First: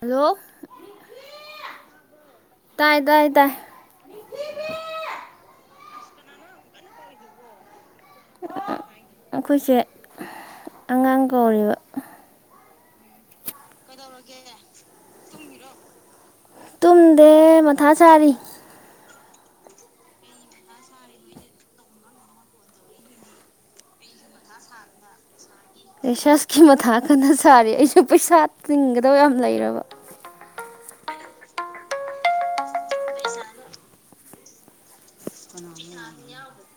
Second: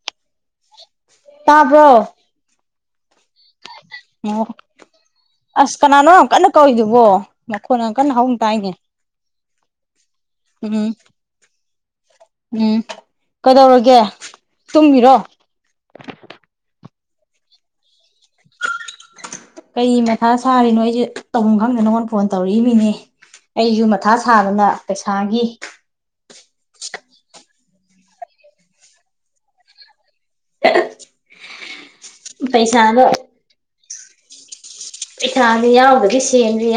hello ꯇꯥꯕ꯭ꯔꯣ ꯇꯥꯏ ꯇꯥꯏ ꯇꯥꯏ ꯑꯣ ꯑꯁ ꯀꯅꯥꯅꯣ ꯌꯥꯝ ꯀꯟꯅ ꯀꯧꯔꯤꯗꯨꯕꯣ ꯐꯅꯌꯥꯝ ꯀꯟꯅ ꯍꯥꯎꯅ ꯇꯥꯏꯅꯦ ꯑꯩꯈꯣꯏꯁꯦ ꯎꯝ ꯑꯉꯥꯡ ꯀꯧꯔꯤꯕ ꯎꯝ ꯀꯩꯗꯧꯔꯤꯒꯦ ꯇꯨꯝꯃꯤꯔꯣ ꯇꯨꯝꯗꯦ ꯃꯊꯥ ꯁꯥꯥꯔꯤ ꯀꯩ ꯃꯊꯥ ꯁꯥꯔꯤꯅꯣ ꯑꯩꯁꯦ ꯇꯧꯐꯝ ꯈꯪꯗꯗꯅ ꯅꯪꯉꯣꯟꯗ ꯐꯣꯟ ꯇꯧꯔꯛꯏꯃꯤꯅꯦ ꯑꯩꯁꯨ ꯃꯊꯥ ꯁꯥꯗꯅ ꯄꯩꯁꯥꯒꯤ ꯔꯤꯁꯔꯁꯀꯤ ꯃꯊꯥ ꯀꯟꯅ ꯁꯥꯔꯤ ꯑꯩꯁꯨ ꯄꯩꯁꯥ ꯇꯤꯡꯒꯗꯕ ꯌꯥꯝ ꯂꯩꯔꯕ ꯄꯩꯁꯥꯗꯣ ꯄꯩꯁꯥꯅꯤ ꯌꯥꯎꯗ꯭ꯔꯗꯤ ꯁꯦꯝꯗ꯭ꯔꯤ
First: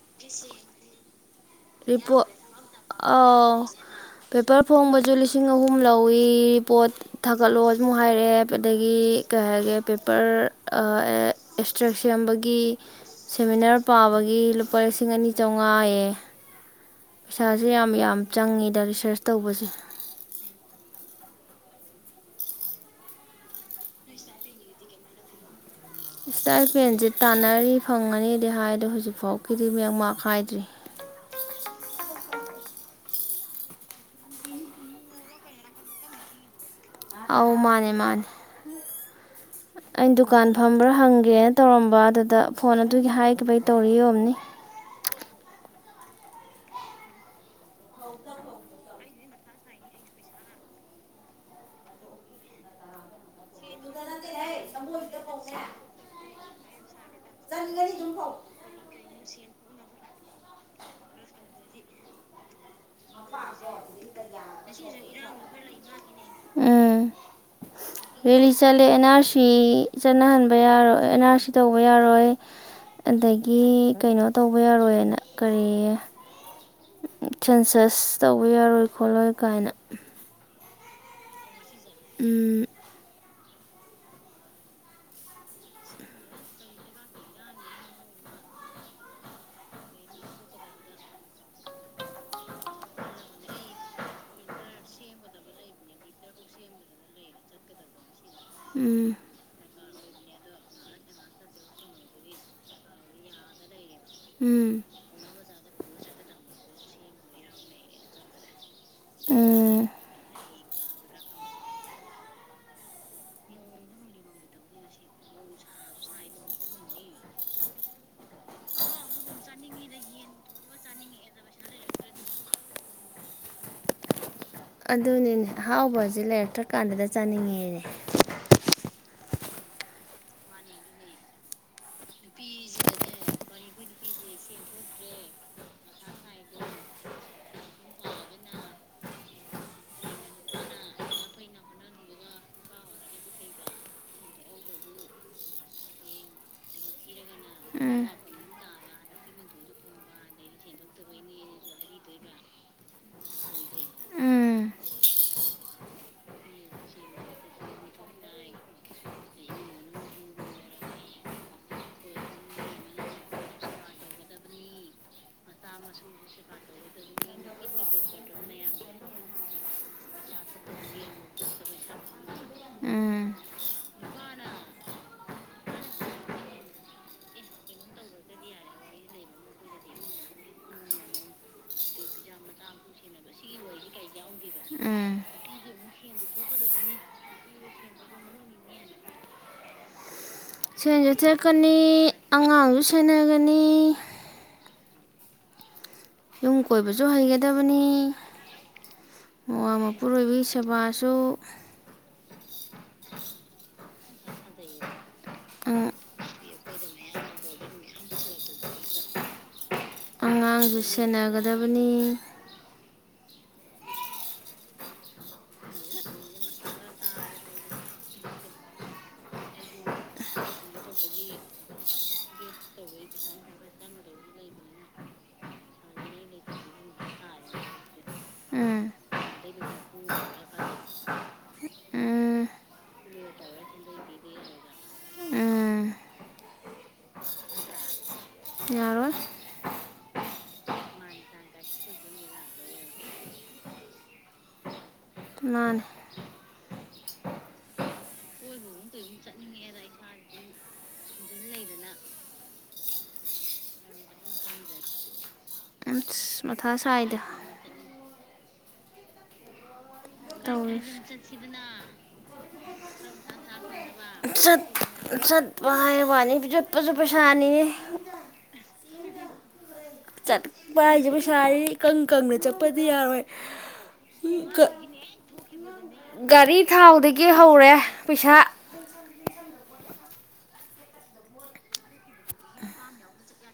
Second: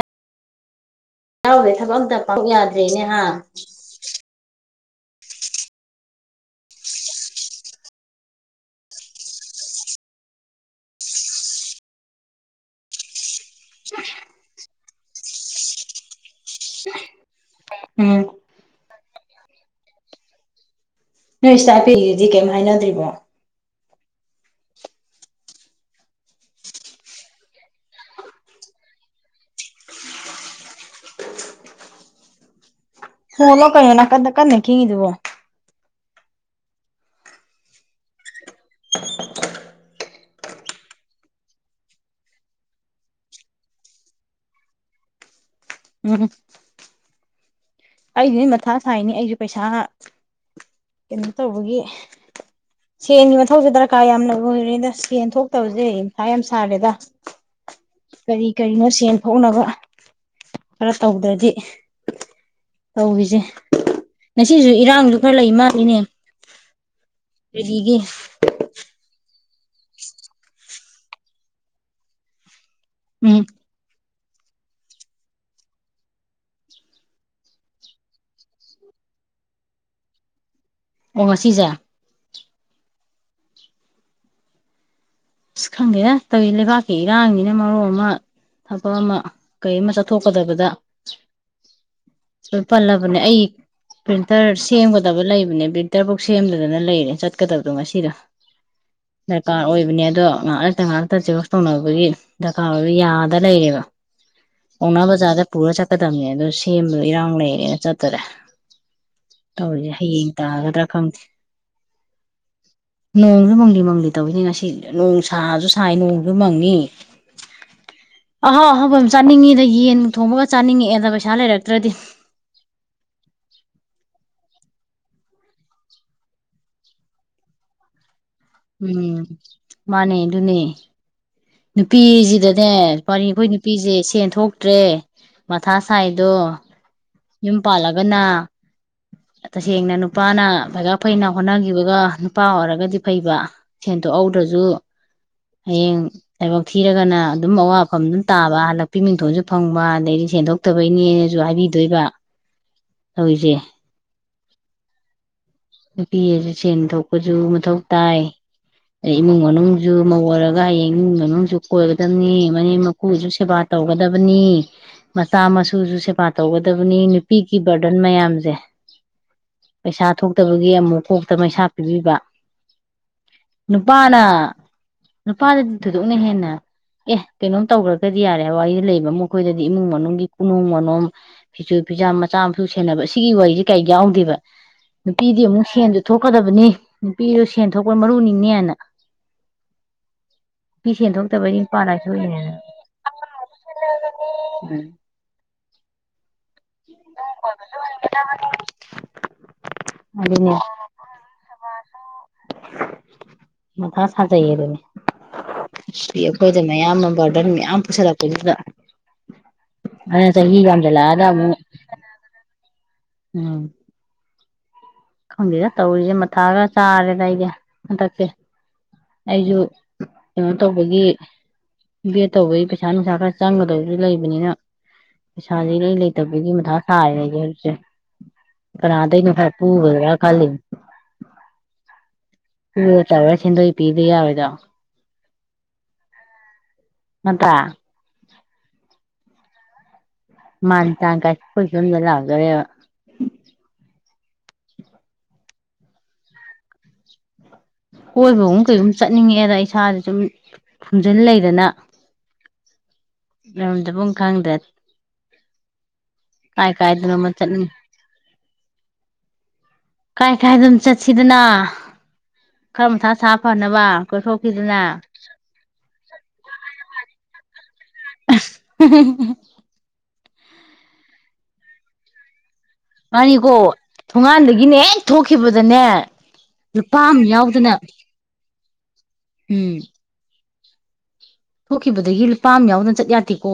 ꯌꯥꯎꯗ꯭ꯔꯗꯤ ꯊꯕꯛ ꯑꯝꯇ ꯔꯤꯄꯣꯔꯠ ꯄꯥꯡꯊꯣꯛ ꯌꯥꯗ꯭ꯔꯦꯅꯦ ꯍꯥ ꯑꯥꯎ ꯄꯦꯄꯔ ꯐꯣꯡꯕꯁꯨ ꯂꯤꯁꯤꯡ ꯑꯍꯨꯝ ꯂꯧꯋꯤ ꯔꯤꯄꯣꯠ ꯊꯥꯒꯠꯂꯣ ꯑꯃꯨꯛ ꯍꯥꯏꯔꯛꯑꯦ ꯑꯗꯒꯤ ꯀꯩ ꯍꯥꯏꯒ꯭ꯔꯦ ꯄꯦꯄꯔ ꯑꯦꯛꯁꯇ꯭ꯔꯦꯛ ꯁꯦꯝꯕꯒꯤ ꯁꯦꯃꯤꯅꯥꯔ ꯄꯥꯕꯒꯤ ꯂꯨꯄꯥ ꯂꯤꯁꯤꯡ ꯑꯅꯤ ꯆꯥꯝꯃꯉꯥꯑꯦ ꯄꯩꯁꯥꯁꯦ ꯌꯥꯝ ꯌꯥꯝ ꯎꯝ ꯆꯪꯉꯤꯗ ꯂꯤꯁꯤꯡ ꯐ꯭ꯔꯦꯁ ꯇꯧꯕꯁ [inaudible] ꯅꯣꯏ ꯏꯁꯇꯥꯄꯦꯟꯒꯤꯗꯤ ꯀꯩꯝ ꯍꯥꯏꯅꯗ꯭ꯔꯤꯕꯣ ꯏꯁꯇꯥꯏꯄꯦꯟꯁꯦ ꯇꯥꯟꯅꯔꯤ ꯐꯪꯒꯅꯤꯗꯤ ꯍꯥꯏꯗꯣ ꯍꯧꯖꯤꯛꯐꯥꯎꯀꯤꯗꯤ ꯃꯦꯛ ꯃꯥꯛ ꯈꯥꯏꯗ꯭ꯔꯤ ꯐꯣꯜꯂꯣ ꯀꯩꯅꯣ ꯅꯥꯀꯟꯗ ꯀꯟꯅ ꯈꯤꯉꯤꯗꯨꯕꯣ ꯑꯧ ꯃꯥꯅꯦ ꯃꯥꯅꯦ ꯑꯩꯅ ꯗꯨꯀꯥꯟ ꯐꯝꯕ꯭ꯔꯥ ꯍꯪꯒꯦꯅ ꯇꯧꯔꯝꯕ ꯑꯗꯨꯗ ꯐꯣꯟ ꯑꯗꯨꯒꯤ ꯍꯥꯏꯈꯤꯕꯩ ꯇꯧꯔꯛꯏ ꯑꯣꯏꯔꯝꯅꯤ ꯎꯝ ꯑꯩꯗꯨꯗꯤ ꯃꯊꯥ ꯁꯥꯏꯅꯦ ꯑꯩꯁꯨ ꯄꯩꯁꯥ ꯀꯩꯅꯣ ꯇꯧꯕꯒꯤ ꯁꯦꯟꯒꯤ ꯃꯊꯧꯁꯦ ꯗꯔꯀꯥꯔ ꯌꯥꯝꯅ ꯑꯣꯏꯔꯦꯗ ꯁꯦꯟ ꯊꯣꯛꯇꯕꯁꯦ ꯃꯊꯥ ꯌꯥꯝ ꯁꯥꯔꯦꯗ ꯀꯔꯤ ꯀꯔꯤꯅꯣ ꯁꯦꯟ ꯊꯣꯛꯅꯕ ꯈꯔ ꯇꯧꯗ꯭ꯔꯗꯤ ꯇꯧꯔꯤꯁꯦ ꯉꯁꯤꯁꯨ ꯏꯔꯥꯡꯁꯨ ꯈꯔ ꯂꯩ ꯃꯥꯜꯂꯤꯅꯦ ꯔꯦꯂꯤꯒꯤ ꯔꯦꯜꯂꯤ ꯆꯠꯂꯦ ꯑꯟ ꯅꯔ ꯁꯤ ꯁꯤ ꯆꯠꯅꯍꯟꯕ ꯌꯥꯔꯣꯏ ꯑꯦꯟ ꯑꯥꯔ ꯁꯤ ꯇꯧꯕ ꯌꯥꯔꯣꯏ ꯎꯝ ꯑꯗꯒꯤ ꯀꯩꯅꯣ ꯇꯧꯕ ꯌꯥꯔꯣꯏ ꯍꯥꯏꯅ ꯀꯔꯤ ꯁꯦꯟꯁꯁ ꯇꯧꯕ ꯌꯥꯔꯣꯏ ꯈꯣꯠꯂꯣꯏ ꯀꯥꯏꯅ ꯑꯣ ꯉꯁꯤꯁꯦ ꯎꯝ ꯑꯁ ꯈꯪꯗꯦꯗ ꯇꯧꯋꯤ ꯂꯩꯕꯥꯛꯀꯤ ꯏꯔꯥꯡꯖꯤꯅ ꯃꯔꯣꯜ ꯑꯃ ꯊꯕꯛ ꯑꯃ ꯀꯩ ꯑꯃ ꯆꯠꯊꯣꯛꯀꯗꯕꯗ ꯂꯣꯏꯅ ꯄꯜꯂꯕꯅꯦ ꯑꯩ ꯄ꯭ꯔꯤꯟꯇꯔ ꯁꯦꯝꯒꯗꯕ ꯂꯩꯕꯅꯦ ꯄ꯭ꯔꯤꯟꯇꯔꯕꯨꯛ ꯁꯦꯝꯗꯗꯅ ꯂꯩꯔꯦ ꯆꯠꯀꯗꯕꯗꯣ ꯉꯁꯤꯗ ꯎꯝ ꯗꯔꯀꯥꯔ ꯑꯣꯏꯕꯅꯤ ꯗꯣ ꯉꯍꯥꯛ ꯂꯩꯇ ꯉꯍꯥꯛ ꯂꯩꯇ ꯖꯦꯔꯣꯛꯁ ꯇꯧꯅꯕꯒꯤ ꯗꯔꯀꯥꯔ ꯑꯣꯏꯕꯒꯤ ꯌꯥꯗ ꯂꯩꯔꯦꯕ ꯎꯝ ꯄꯧꯅꯥ ꯕꯖꯥꯔꯗ ꯄꯨꯔ ꯆꯠ ꯆꯠꯀꯗꯕꯅꯦ ꯑꯗꫭ ꯁꯦꯝꯕꯗꯣ ꯏꯔꯥꯡ ꯂꯩꯔꯦꯅ ꯆꯠꯇꯔꯦ ꯎꯝ ꯇꯧꯔꯤꯁꯦ ꯍꯌꯦꯡ ꯇꯥꯒꯗ꯭ꯔꯥ ꯈꯪꯗꯦ ꯅꯣꯡꯁꯨ ꯃꯪꯂꯤ ꯃꯪꯂꯤ ꯇꯧꯋꯤꯅꯦ ꯉꯁꯤ ꯅꯣꯡꯁꯨ ꯁꯥꯁꯨ ꯁꯥꯏ ꯅꯣꯡꯁꯨ ꯃꯪꯅꯤ ꯑꯍꯥꯎ ꯑꯍꯥꯎꯕ ꯌꯥꯝ ꯆꯥꯅꯤꯡꯉꯤꯗ ꯌꯦꯟ ꯊꯣꯡꯕꯒ ꯆꯥꯅꯤꯡꯉꯛꯑꯦꯗ ꯄꯩꯁꯥ ꯂꯩꯔꯛꯇ꯭ꯔꯗꯤ ꯑꯗꯨꯅꯤꯅꯦ ꯑꯍꯥꯎꯕꯁꯦ ꯂꯩꯔꯛꯇ꯭ꯔ ꯀꯥꯟꯗꯗ ꯆꯥꯅꯤꯡꯉꯦꯅꯦ ꯎꯝ ꯃꯥꯟꯅꯦ ꯑꯗꯨꯅꯦ ꯅꯨꯄꯤꯖꯤꯗꯅꯦ ꯋꯔꯤꯅꯤ ꯑꯩꯈꯣꯏ ꯅꯨꯄꯤꯖꯦ ꯁꯦꯟ ꯊꯣꯛꯇ꯭ꯔꯦ ꯃꯊꯥ ꯁꯥꯏꯗꯣ ꯌꯨꯝ ꯄꯥꯜꯂꯒꯅ ꯇꯁꯦꯡꯅ ꯅꯨꯄꯥꯅ ꯐꯩꯒꯥꯛ ꯐꯩꯅ ꯍꯣꯠꯅꯒꯤꯕꯒ ꯅꯨꯄꯥ ꯑꯣꯏꯔꯒꯗꯤ ꯐꯩꯕ ꯁꯦꯟ ꯊꯣꯛꯍꯧꯗ꯭ꯔꯖꯨ ꯍꯌꯦꯡ ꯂꯥꯏꯕꯛ ꯊꯤꯔꯒꯅ ꯑꯗꯨꯝ ꯑꯋꯥꯐꯝ ꯎꯝ ꯑꯗꯨꯝ ꯇꯥꯕ ꯍꯜꯂꯛꯄꯤ ꯃꯤꯡꯊꯣꯟꯖꯨ ꯐꯪꯕ ꯑꯗꯩꯗꯤ ꯁꯦꯟꯗꯣꯛꯇꯕꯩꯅꯦꯅꯖꯨ ꯍꯥꯏꯕꯤꯗꯣꯏꯕ ꯇꯧꯔꯤꯖꯦ ꯎꯝ ꯅꯨꯄꯤꯑꯖꯦ ꯁꯦꯟ ꯊꯣꯛꯄꯖꯨ ꯃꯊꯧ ꯇꯥꯏ ꯑꯂꯩ ꯏꯃꯨꯡ ꯃꯅꯨꯡꯁꯨ ꯃꯧ ꯑꯣꯏꯔꯒ ꯍꯌꯦꯡ ꯏꯃꯨꯡ ꯃꯅꯨꯡꯖꯨ ꯀꯣꯏꯒꯗꯕꯅꯤ ꯃꯅꯦꯝ ꯃꯀꯨꯖꯨ ꯁꯦꯕꯥ ꯇꯧꯒꯗꯕꯅꯤ ꯃꯆꯥ ꯃꯁꯨꯖꯨ ꯁꯦꯕꯥ ꯇꯧꯒꯗꯕꯅꯤ ꯅꯨꯄꯤꯒꯤ ꯕꯔꯗꯟ ꯃꯌꯥꯝꯖꯦ ꯄꯩꯁꯥ ꯊꯣꯛ ꯇꫭꯛꯇꯕꯒꯤ ꯑꯃꯨꯛ ꯀꯣꯛꯇ ꯃꯩꯁꯥ ꯄꯤꯕꯤꯕ ꯎꯝ ꯅꯨꯄꯥꯅ ꯅꯨꯄꯥꯗꯗꯤ ꯊꯣꯏꯗꯣꯛꯅ ꯍꯦꯟꯅ ꯑꯦ ꯀꯩꯅꯣꯝ ꯇꯧꯈ꯭ꯔꯒꯗꯤ ꯌꯥꯔꯦ ꯍꯥꯏꯕ ꯋꯥꯔꯤꯗꫭ ꯂꯩꯕ ꯃꯈꯣꯏꯗꯗꯤ ꯏꯃꯨꯡ ꯃꯅꯨꯡꯒꯤ ꯀꯨꯅꯣꯝ ꯃꯅꯣꯝ ꯐꯤꯁꯨ ꯐꯤꯖꯥꯝ ꯃꯆꯥ ꯃꯁꯨ ꯁꯦꯟꯅꯕ ꯁꯤꯒꯤ ꯋꯥꯔꯤꯁꯦ ꯀꯩ ꯌꯥꯎꯗꯦꯕ ꯎꯝ ꯅꯨꯄꯤꯗꯤ ꯑꯃꯨꯛ ꯁꯦꯟꯖꯨ ꯊꯣꯛꯀꯗꯕꯅꯤ ꯅꯨꯄꯤꯖꯨ ꯁꯦꯟ ꯊꯣꯛꯄ ꯃꯔꯨꯅꯤꯅꯦꯅ ꯅꯨꯄꯤ ꯁꯦꯟꯖꯨ ꯁꯦꯟ ꯊꯣꯛꯇꯕꯩ ꯊꫭꯛꯀꯅꯤ ꯅꯨꯄꯥ ꯂꯥꯏꯊꯣꯛꯏꯅꯦꯅ ꯑꯉꯥꯡꯖꯨ ꯁꯦꯟꯅꯒꯅꯤ ꯎꯝ ꯌꯨꯝ ꯀꯣꯏꯕꯁꯨ ꯍꯩꯒꯗꯕꯅꯤ ꯃꯋꯥ ꯃꯄꯨꯔꯣꯏꯕꯒꯤ ꯑꯗꯨꯅꯦ ꯁꯦꯕꯥꯁꯨ ꯃꯊꯥ ꯁꯥꯖꯩꯌꯦ ꯗꯨꯅꯦ ꯅꯨꯄꯤ ꯑꯩꯈꯣꯏꯗ ꯑꯌꯥꯝꯕ ꯕꯔꯗꯟ ꯃꯌꯥꯝ ꯄꯨꯁꯜꯂꯛꯄꯗꯨꯗ ꯆꯍꯤ ꯌꯝꯖꯜꯂꯛ ꯑꯒ ꯑꯃꯨꯛ ꯃꯅꯤ ꯎꯝ ꯈꯪꯗꯦꯗ ꯇꯧꯔꯤꯖꯦ ꯃꯊꯥ ꯈꯔ ꯆꯥꯔꯦꯗ ꯑꯩꯗꯤ ꯍꯟꯗꯛꯁꯦ ꯑꯩꯖꯨ ꯀꯩꯅꯣ ꯇꯧꯕꯒꯤ ꯕꯦꯠ ꯇꯧꯕꯒꯤ ꯄꯩꯁꯥ ꯅꯨꯡꯁꯥ ꯈꯔ ꯆꯪꯒꯗꯕꯁꯨ ꯂꯩꯕꯅꯤꯅ ꯄꯩꯁꯥꯥꯖꯦ ꯏꯔꯩ ꯂꯩꯇꯕꯒꯤ ꯃꯊꯥ ꯁꯥꯥꯔꯦ ꯑꯩꯁ ꯍꯧꯖꯤꯛꯁꯦ ꯎꯝ ꯀꯅꯥꯗꯩꯅꯣ ꯍꯥꯏꯔꯛꯄ ꯍꯨꯒꯗ꯭ꯔ ꯈꯜꯂꯤꯅꯤ ꯎꯝ ꯇꯧꯔꯥ ꯁꯦꯟꯗꯣꯏ ꯄꯤꯗꯣꯏ ꯌꯥꯔꫭꯏꯗ꯭ꯔꫭ ꯎꯝ ꯉꯥꯟꯇ ꯌꯥꯔꯣꯏ ꯃꯥꯟꯁ ꯀꯥꯏ ꯐꯁꯟꯂ ꯍꯧꯒꯔꯦ ꯃꯥꯅꯦ ꯀꯣꯏꯕꯒꯨꯝ ꯀꯩꯒꯨꯝ ꯆꯠꯅꯤꯡꯉꯦꯗ ꯏꯁꯥꯥꯖꯦ ꯁꯨꯝ ꯐꯨꯝꯖꯤꯟ ꯂꯩꯗꯅ ꯂꯩꯕꯝ ꯆꯥꯕꯝ ꯈꯪꯗ‍꯭ꯔꯦ ꯑꯁ ꯃꯊꯥ ꯀꯥꯏ ꯀꯥꯏꯗꯅꫭ ꯁꯥꯏꯗ ꯑꯃ ꯆꯠꯅꯤꯡ ꯀꯥꯏ ꯀꯥꯏꯗꯅꯣꯝ [unintelligible] ꯆꯠꯁꯤꯗꯅ ꯈꯔ ꯃꯊꯥ ꯁꯥ ꯐꯅꯕ ꯀꯣꯏꯊꯣꯛꯈꯤꯗꯅ ꯅꯤꯅꯦ [unintelligible] ꯆꯠꯄ ꯍꯥꯏꯖꯦ ꯄꯩꯁꯥꯅꯤꯅꯦ ꯏꯀꯪ ꯀꯪꯅ ꯆꯠꯄꯗꯤ ꯌꯥꯔꯣꯏ ꯃꯥꯅꯤꯀꯣ ꯊꯣꯡꯉꯥꯟꯗꯒꯤꯅꯦ ꯍꯦꯛ ꯊꯣꯛ ꯈꯤꯕꯗꯥ ꯒꯥꯔꯤ ꯊꯥꯎꯗꯒꯤ ꯍꯧꯔꯦ ꯄꯩꯁꯥ ꯎꯝ ꯊꯣꯛꯈꯤꯕꯗꯒꯤ ꯂꯨꯄꯥꯝ ꯌꯥꯎꯗꯅ ꯆꯠ ꯌꯥꯗꯦꯀꯣ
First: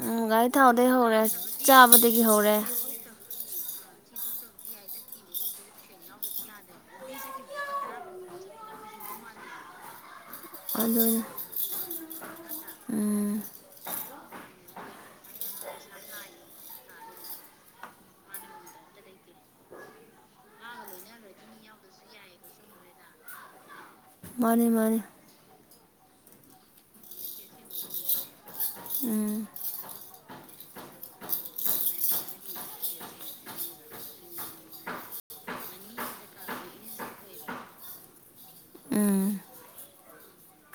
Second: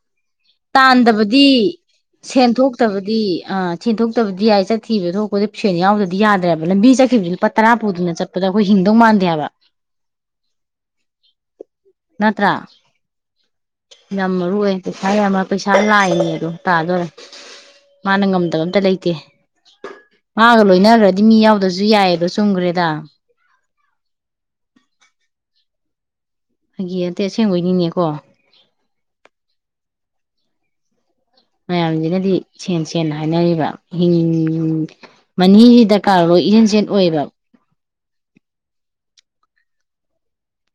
ꯎꯝ ꯒꯥꯔꯤ ꯊꯥꯎꯗꯩ ꯍꯧꯔꯦ ꯇꯥꯟꯗꯕꯗꯤ ꯆꯥꯕꯗꯒꯤ ꯍꯧꯔꯦ ꯁꯦꯟꯊꯣꯛꯇꯕꯗꯤ ꯑꯥ ꯁꯦꯟꯊꯣꯛꯇꯕꯗꯤ ꯌꯥꯏ ꯆꯠꯈꯤꯕꯗ ꯊꯣꯛꯄꯗꯤ ꯁꯦꯟ ꯌꯥꯎꯗꯗꯤ ꯌꯥꯗ꯭ꯔꯦꯕ ꯂꯝꯕꯤ ꯆꯠꯈꯤꯕꯖꯦ ꯂꯨꯄꯥ ꯇꯔꯥ ꯄꯨꯗꯨꯅ ꯆꯠꯄꯗ ꯑꯩꯈꯣꯏ ꯍꯤꯡꯗꯧ ꯃꯥꯟꯗꯦꯕ ꯑꯗꯨꯅꯩ ꯅꯠꯇ꯭ꯔꯥ ꯉꯝꯃꯔꫭꯏ ꯄꯩꯁꯥ ꯑꯃ ꯄꯩꯁꯥ ꯂꯥꯏꯅꯦꯗꯣ ꯇꯥꯗꯣꯔꯦ ꯃꯥꯅ ꯉꯝꯗꯕ ꯑꯝꯇ ꯂꯩꯇꯦ ꯃꯥꯒ ꯂꯣꯏꯅꯒ‍꯭ꯔꯗꯤ ꯃꯤ ꯌꯥꯎꯗ꯭ꯔꯖꯨ ꯌꯥꯏꯌꯦꯗꯣ ꯆꯨꯝꯈ꯭ꯔꯦꯗ ꯃꯥꯅꯤ ꯃꯥꯅꯤ ꯐꯥꯒꯤ ꯅꯠꯇꯩ ꯑꯁꯦꯡꯕꯩꯅꯤꯅꯦꯀꯣ ꯎꯝ ꯃꯌꯥꯝꯖꯤꯅꯗꯤ ꯁꯦꯟ ꯁꯦꯟꯅ ꯍꯥꯏꯅꯔꯤꯕ ꯍꯤꯡ ꯃꯅꯤꯖꯤ ꯗꯔꯀꯥꯔ ꯔꫭꯏ ꯏꯔꯦꯟ ꯁꯦꯟ ꯑꯣꯏꯕ ꯎꯝ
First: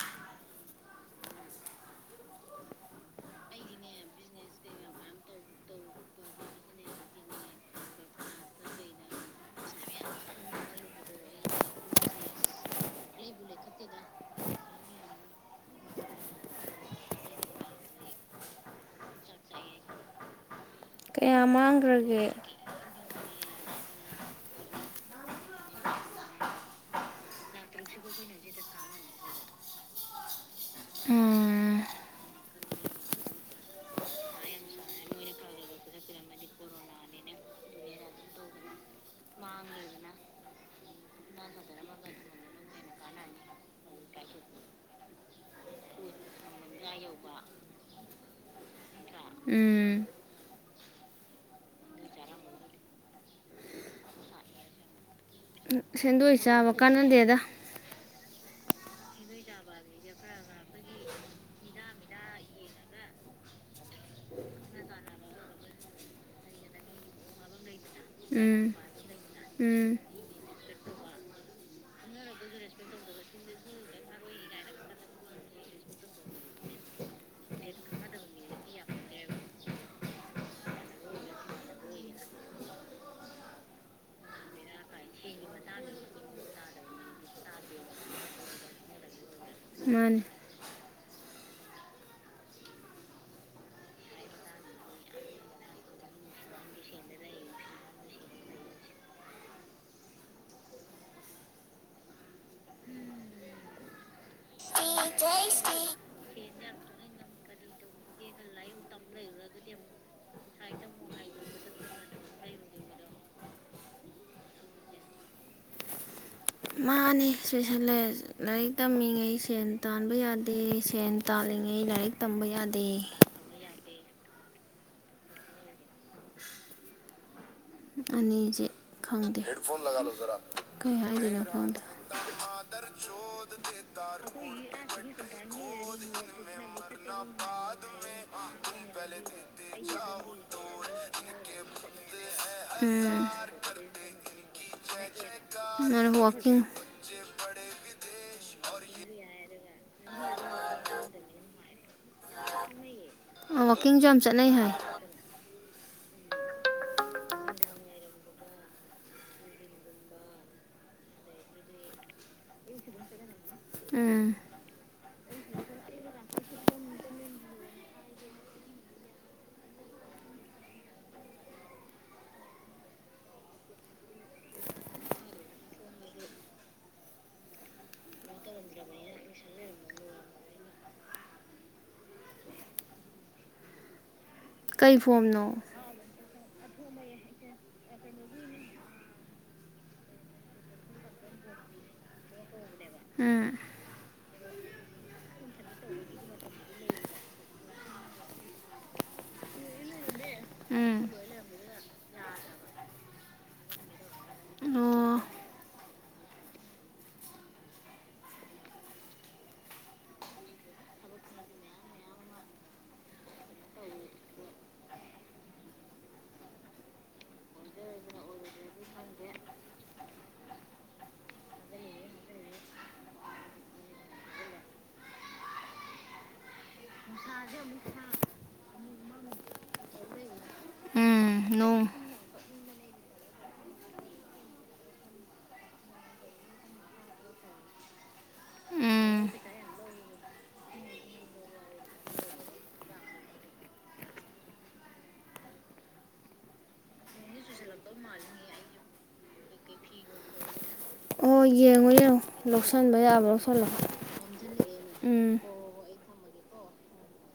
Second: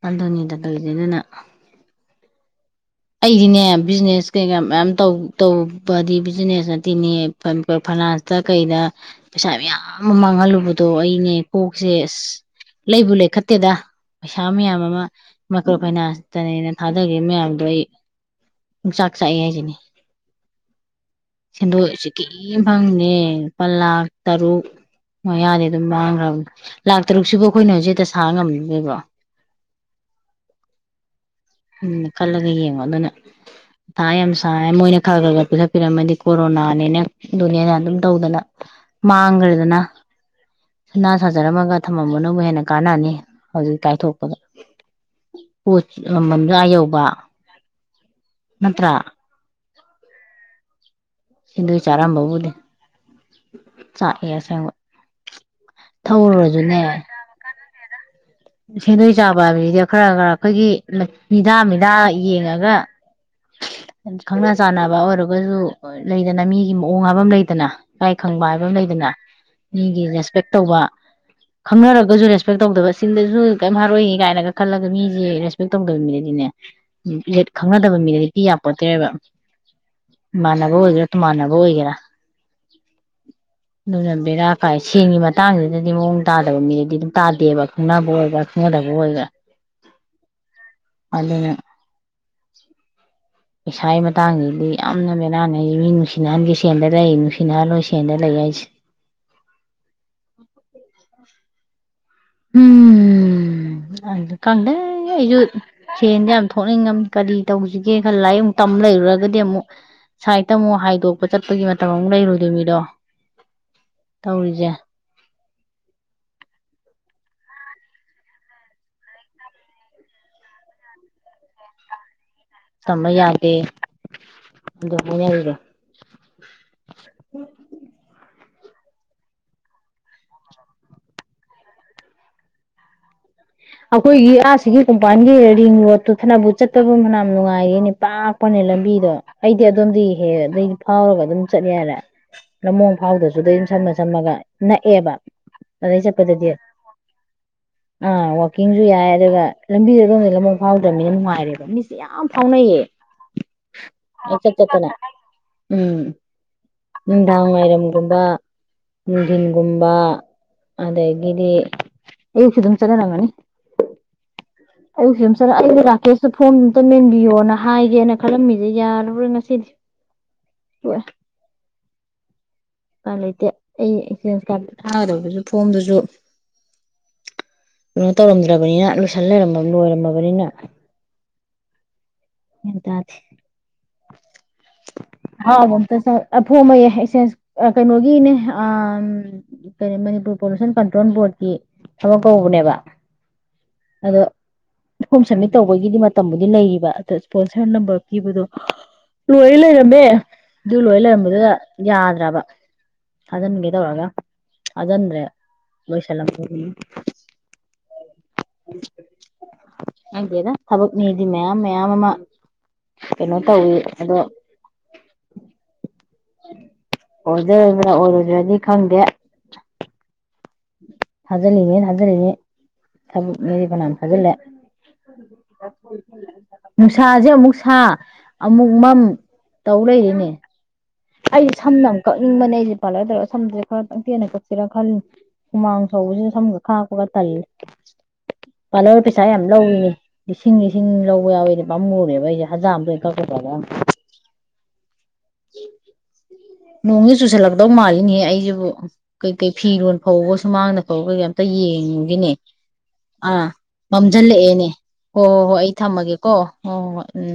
ꯑꯗꯨꯅꯤꯗ ꯇꯥꯎꯖꯦ ꯑꯗꯨꯅ ꯑꯩꯗꯤꯅꯦ ꯕꯤꯖꯤꯅꯦꯁ ꯀꯩꯀꯥ ꯃꯌꯥꯝ ꯇꯧ ꯇꯧꯕꯗꯤ ꯕꯤꯖꯤꯅꯦꯁ ꯅꯠꯇꯦꯅꯦ ꯐꯥ ꯐꯥꯏꯅꯥꯟꯁꯇ ꯀꯩꯗ ꯄꯩꯁꯥ ꯃꯌꯥꯝ ꯑꯃ ꯃꯥꯡꯍꯜꯂꯨꯕꯗꯣ ꯑꯩꯅꯦ ꯀꯣꯛꯁꯦ ꯑꯁ ꯂꯩꯕꯨ ꯂꯩꯈꯠꯇꯦꯗ ꯄꯩꯁꯥ ꯃꯌꯥꯝ ꯑꯃ ꯃꯥꯏꯀ꯭ꯔꯣ ꯐꯥꯏꯅꯥꯟꯁꯇꯅꯦꯅ ꯊꯥꯗꯈꯤꯕ ꯃꯌꯥꯝꯗꯣ ꯑꯩ ꯃꯨꯡꯆꯥꯛ ꯆꯥꯛꯏ ꯍꯥꯏꯖꯦꯅꯦ ꯀꯌꯥ ꯀꯗꯣ ꯆ ꯀꯀꯤ ꯃꯥꯡꯈ꯭ꯔꯒꯦ ꯐꯅꯦ ꯂꯨꯄꯥ ꯂꯥꯛ ꯇꯥꯔꯨꯛ ꯃꯌꯥꯗꯤ ꯑꯗꯨꯝ ꯃꯪꯔꯝꯅꯤ ꯂꯥꯛ ꯇꯥꯔꯨꯛ ꯁꯤꯕꯨ ꯑꯈꯣꯏꯅꯥ ꯍꯧꯖꯤꯛ ꯍꯦꯛꯇꯥ ꯁꯥꯕ ꯉꯝꯒꯤꯗꯣꯏꯕꯔꯣ ꯎꯝ ꯈꯟꯂꯒꯥ ꯌꯦꯪꯒꯨ ꯑꯗꯨꯅ ꯊꯥ ꯌꯥꯝ ꯁꯥꯏꯦ ꯃꯣꯏꯅ ꯈꯔ ꯈꯔ ꯈꯔ ꯄꯤꯊꯠꯄꯤꯔꯝꯃꯗꯤ ꯀꯣꯔꯣꯅꯥꯅꯦꯅ ꯑꯗꯨꯅꯦꯅ ꯑꯗꯨꯝ ꯇꯧꯗꯅ ꯃꯥꯡꯈ꯭ꯔꯦꯗꯅ ꯁꯅꯥ ꯁꯥꯖꯔꯝꯃꯒ ꯊꯝꯃꯝꯕꯅꯕꯨ ꯍꯦꯟꯅ ꯀꯥꯟꯅꯅꯤ ꯍꯧꯖꯤꯛ ꯀꯥꯏꯊꯣꯛꯄꯗ ꯄꯣꯠ ꯃꯃꯟꯁꯨ ꯑ ꯌꯧꯕ ꯅꯠꯇ꯭ꯔ ꯎꯝ ꯁꯤꯡꯗꯣꯏ ꯆꯥꯔꯝꯕꯥꯎꯕꯨꯗꯤ ꯆꯥꯛꯏ ꯑꯁꯦꯡꯕ ꯁꯦꯟꯗꯣꯛ ꯆꯥꯕ ꯊꯧꯔꯨꯔꯁꯨꯅꯦ ꯀꯥꯟꯅꯗꯦꯗ ꯁꯦꯟꯗꯣꯏ ꯆꯥꯕ ꯍꯥꯏꯕꯁꯤꯗꯤ ꯈꯔ ꯈꯔ ꯑꯩꯈꯣꯏꯒꯤ ꯃꯤꯅꯤꯗꯥ ꯃꯤꯗꯥ ꯌꯦꯡꯉꯒ ꯈꯪꯅ ꯆꯥꯟꯅꯕ ꯑꯣꯏꯔꯒꯁꯨ ꯂꯩꯗꯅ ꯃꯤꯒꯤ ꯃꯑꯣꯡ ꯍꯥꯏꯕ ꯑꯃ ꯂꯩꯗꯅ ꯏꯀꯥꯏ ꯈꯪꯕ ꯍꯥꯏꯕ ꯎꯝ ꯑꯃ ꯂꯩꯗꯅ ꯎꯝ ꯃꯤꯒꯤ ꯔꯦꯁꯄꯦꯛ ꯇꯧꯕ ꯈꯪꯅꯔꯒꯁꯨ ꯔꯦꯁꯄꯦꯛ ꯇꯧꯗꯕ ꯁꯤꯟꯗꯁꯨ ꯀꯩꯝ ꯍꯥꯏꯔꯣꯏꯒ ꯀꯥꯏꯅꯒ ꯈꯜꯂꯒ ꯃꯤꯁꯦ ꯔꯦꯁꯄꯦꯛ ꯇꯧꯗꯕ ꯃꯤꯅꯗꯤꯅꯦ ꯈꯪꯅꯗꯕ ꯃꯤꯅꯗꯤ ꯍꯥꯏꯄꯤ ꯌꯥꯄꯣꯠꯇ꯭ꯔꯦꯕ ꯏꯃꯥꯟꯅꯕ ꯑꯣꯏꯒꯦꯔꯥ ꯇꯨꯃꯥꯟꯅꯕ ꯑꯣꯏꯒꯦꯔꯥ ꯑꯗꯨꯅ ꯕꯦꯔꯥ ꯀꯥꯏ ꯁꯦꯟꯒꯤ ꯃꯇꯥꯡꯁꯤꯗꯗꯤ ꯃꯑꯣꯡ ꯇꯥꯗꯕ ꯃꯤꯗꯗꯤ ꯑꯗꯨꯝ ꯇꯥꯗꯦꯕ ꯈꯨꯡꯅꯕ ꯑꯣꯏꯒꯦꯔꯥ ꯈꯨꯡꯅꯗꯕ ꯑꯣꯏꯒꯦꯔꯥ ꯃꯥꯥꯟ ꯑꯂꯦ ꯄꯩꯁꯥꯒꯤ ꯃꯇꯥꯡꯁꯤꯗꯤ ꯌꯥꯝꯅ ꯃꯦꯅꯥꯟꯅꯩ ꯃꯤ ꯅꯨꯡꯁꯤꯅꯍꯟꯒꯦ ꯁꯦꯜꯗ ꯂꯩ ꯅꯨꯡꯁꯤꯅꯍꯜꯂꯣꯏ ꯁꯦꯟꯗ ꯂꯩ ꯍꯥꯏꯁꯦ ꯎꯝ ꯑꯗꯨ ꯈꯪꯗꯦ ꯑꯩꯁꯨ ꯁꯦꯟꯗ ꯌꯥꯝ ꯊꯣꯛꯅꯤꯡꯉꯝꯅꯤ ꯀꯔꯤ ꯇꯧꯁꯤꯒꯦ ꯈꯜꯂꯌꯨꯛ ꯇꯝ ꯂꯩꯔꯨꯔꯒ ꯗꯤ ꯑꯃꯨꯛ ꯁꯥꯏꯠꯇ ꯑꯃꯨꯛ ꯍꯥꯏꯗꯣꯛꯄ ꯆꯠꯄꯒꯤ ꯃꯇꯝ ꯑꯃꯨꯛ ꯂꯩꯔꯨ ꯑꯗꯨꯃꯤꯗꯣ ꯇꯧꯔꯤꯁꯦ ꯃꯥꯅꯦ ꯁꯦꯁꯂ ꯂꯥꯏꯔꯤꯛ ꯇꯝꯃꯤꯉꯩ ꯁꯦꯟ ꯇꯥꯟꯕ ꯌꯥꯗꯦ ꯁꯦꯟ ꯇꯥꯜꯂꯤꯉꯩ ꯂꯥꯏꯔꯤꯛ ꯇꯝꯕ ꯌꯥꯗꯦ ꯗ ꯃ ꯑꯣꯏꯗ ꯑꯦ ꯈꯪ ꯍ ꯐ ꯀ ꯍꯥꯏꯅ ꯐ ꯑꯩꯈꯣꯏꯒꯤ ꯑꯥꯁꯤ ꯀꯣꯡꯄꯥꯟꯒꯤ ꯔꯤꯡ ꯔꯣꯗꯨ ꯊꯕꯨ ꯆꯠꯇꯕ ꯃꯅ ꯅꯨꯡꯉꯥꯏꯔꯦꯅꯦ ꯄꯥꯛꯄꯅꯦ ꯂꯝꯕꯤꯗꯣ ꯑꯩꯗꯤ ꯑꯗꯣꯝꯗꯤ ꯍꯦꯛ ꯑꯗꯨꯗꯩ ꯐꯥꯎꯔꯒ ꯑꯗꯨꯝ ꯆꯠꯂꯦꯔꯦ ꯃꯣꯡ ꯎꯝ ꯐꯥꯎꯗꯁꯨ ꯑꯗꯨꯝ ꯁꯝꯃ ꯁꯝꯃꯒ ꯅꯛꯑꯦꯕ ꯃꯥꯅ ꯑꯗꯩ ꯆꯠꯄꯗꯗꯤ ꯋꯥꯛꯀꯤꯡ ꯑꯥ ꯀꯀꯤꯡꯁꯨ ꯌꯥꯏ ꯑꯗꯨꯒ ꯂꯝꯕꯤꯗ ꯑꯗꯣꯝꯗ ꯂꯃꯣꯡ ꯐꯥꯎꯗ꯭ꯔꯕꯅꯤꯅ ꯅꯨꯡꯉꯥꯏꯔꯦꯕ ꯃꯤꯁꯦ ꯌꯥꯝ ꯐꯥꯎꯅꯩꯌꯦ ꯋꯥꯛꯀꯤꯡꯁꯨ ꯌꯥꯝ ꯑ ꯆꯠꯅꯩ ꯆꯠ ꯍꯥꯏ ꯆꯠꯇꯅ ꯎꯝ ꯅꯨꯡꯗꯥꯡ ꯋꯥꯏꯔꯝꯒꯨꯝꯕ ꯅꯨꯡꯊꯤꯟꯒꯨꯝꯕ ꯑꯗꯒꯤꯗꯤ ꯑꯌꯨꯛꯁꯨ ꯑꯗꯨꯝ ꯆꯠꯅꯔꯝꯒꯅꯤ ꯎꯝ ꯑꯩ ꯑꯩ ꯔꯥꯀꯦꯁꯇ ꯐꯣꯝ ꯑꯝꯇ ꯃꯦꯟꯕꯤꯌꯣꯅ ꯍꯥꯏꯒꯦꯅ ꯈꯜꯂꯝꯃꯤꯁꯦ ꯌꯥꯔꯔꯣꯏ ꯉꯁꯤꯗꯤꯥꯏ ꯂꯩꯇꯦ ꯑꯩꯛꯦꯟ ꯀꯥꯔ ꯊꯥꯒꯗꯕꯁꯨ ꯐꯣꯝꯗꯨꯁꯨ ꯀꯩꯅꯣ ꯇꯧꯔꯝꯗ꯭ꯔꯕꯅꯤꯅ ꯂꯣꯏꯁꯟ ꯂꯩꯔꯃ ꯂꯣꯏꯔꯝꯃꯕꯅꯤꯅ ꯍ ꯇ ꯀꯩ ꯐꯣꯝꯅꯣ ꯐꯣ ꯑꯃꯌꯦ ꯑꯦꯛꯁꯦꯟꯁ ꯀꯩꯅꯣꯒꯤꯅꯦ ꯀ ꯃꯅꯤꯄꯨꯔ ꯄꯣꯂꯨꯁꯟ ꯀꯟꯇ꯭ꯔꯣꯜ ꯕꯣꯔꯗꯀꯤ ꯊꯕꯛ ꯀꯧꯕꯅꯦꯕ ꯎꯝ ꯑꯗꯣ ꯐꯣꯝ ꯁꯞꯃꯤꯠ ꯇꯧꯕꯒꯤꯗꯤ ꯃꯇꯝꯕꯨꯗꯤ ꯂꯩꯔꯤꯕ ꯑꯗ ꯏꯁꯄꯣꯟꯁꯔ ꯅꯝꯕꯔ ꯄꯤꯕꯗꯣ ꯂꯣꯏ ꯂꯩꯔꯝꯃꯦ ꯑꯗꯨ ꯎꯝ ꯂꯣꯏ ꯂꯩꯔꯝꯕꯗꯨꯗ ꯌꯥꯗ꯭ꯔꯕ ꯊꯥꯖꯤꯟꯒꯦ ꯇꯧꯔꯒ ꯊꯥꯖꯤꯟꯗ꯭ꯔꯦ ꯑꯣ ꯂꯣꯏꯁꯤꯜꯂꯝ ꯍꯥꯏꯗꯦꯗ ꯊꯕꯛꯅꯦꯗꯤ ꯃꯌꯥꯝ ꯃꯌꯥꯝ ꯑꯃ ꯀꯩꯅꯣ ꯇꯧꯋꯤ ꯑꯗꯣ ꯑꯣꯏꯖꯔꯕ꯭ꯔꯥ ꯑꯣꯏꯔꯣꯏꯗ꯭ꯔꯗꯤ ꯈꯪꯗꯦ ꯊꯖꯜꯂꯤꯅꯦ ꯊꯖ ꯂꯩꯅꯦ ꯃꯦꯔꯤꯕꯅꯥꯝ ꯊꯖꯜꯂ ꯁꯥꯖꯦ ꯑꯃꯨꯛ ꯁꯥ ꯑꯃꯨꯛ ꯃꯝ ꯇꯧ ꯂꯩꯔꯤꯅꯦ ꯎꯝ ꯑꯩꯁꯦ ꯅꯨꯡ ꯁꯝꯅ ꯑꯃ ꯀꯛꯅꯤꯡꯕꯅꯦ ꯑꯩꯁꯦ ꯄꯥꯔꯂꯔ ꯇꯧꯔ ꯁꯝꯗꯨꯁꯦ ꯈꯔ ꯇꯪꯊꯦꯅ ꯀꯛꯆꯦꯔꯥ ꯈꯜꯂꯤ ꯍꯨꯃꯥꯡ ꯁꯧꯕꯁꯤꯗ ꯁꯝꯒ ꯈꯥꯛꯄꯒ ꯇꯜꯂꯦ ꯄꯥꯔꯂꯔ ꯄꯩꯁꯥ ꯎꯝ ꯌꯥꯝ ꯂꯧꯏꯅꯦ ꯂꯤꯁꯤꯡ ꯂꯤꯁꯤꯡ ꯂꯧꯕ ꯌꯥꯎꯋꯤꯅꯦ ꯄꯥꯝꯃꯅꯦꯕ ꯑꯩꯁꯦ ꯍꯖꯔ ꯑꯃ ꯂ ꯀꯛꯄ ꯃꯣꯡꯉ ꯆꯨꯁꯜꯂꯛꯗꯧ ꯃꯥꯜꯂꯤꯅꯦꯍꯦ ꯑꯩꯁꯤꯕꯨ ꯀꯩꯀꯩ ꯐꯤꯔꯣ ꯐꯧꯒ ꯁꯨꯃꯥꯡꯗ ꯐꯧꯒꯩꯩ ꯑꯣ ꯑꯝꯇ ꯌꯦꯡꯉꯣ ꯌꯦꯡꯉꯣ ꯌꯦꯡꯉꯒꯤꯅꯦ ꯂꯧꯁꯟꯕ ꯌꯥꯕ ꯑꯥ ꯂꯧꯁꯜꯂꯣ ꯃꯝꯁꯤꯜꯂꯛꯑꯦꯅꯦ ꯍꯣꯏ ꯎꯝ ꯍꯣꯏ ꯍꯣꯏ ꯑꯩ ꯊꯝꯃꯒꯦ ꯀꯣ ꯑꯣ ꯎꯝ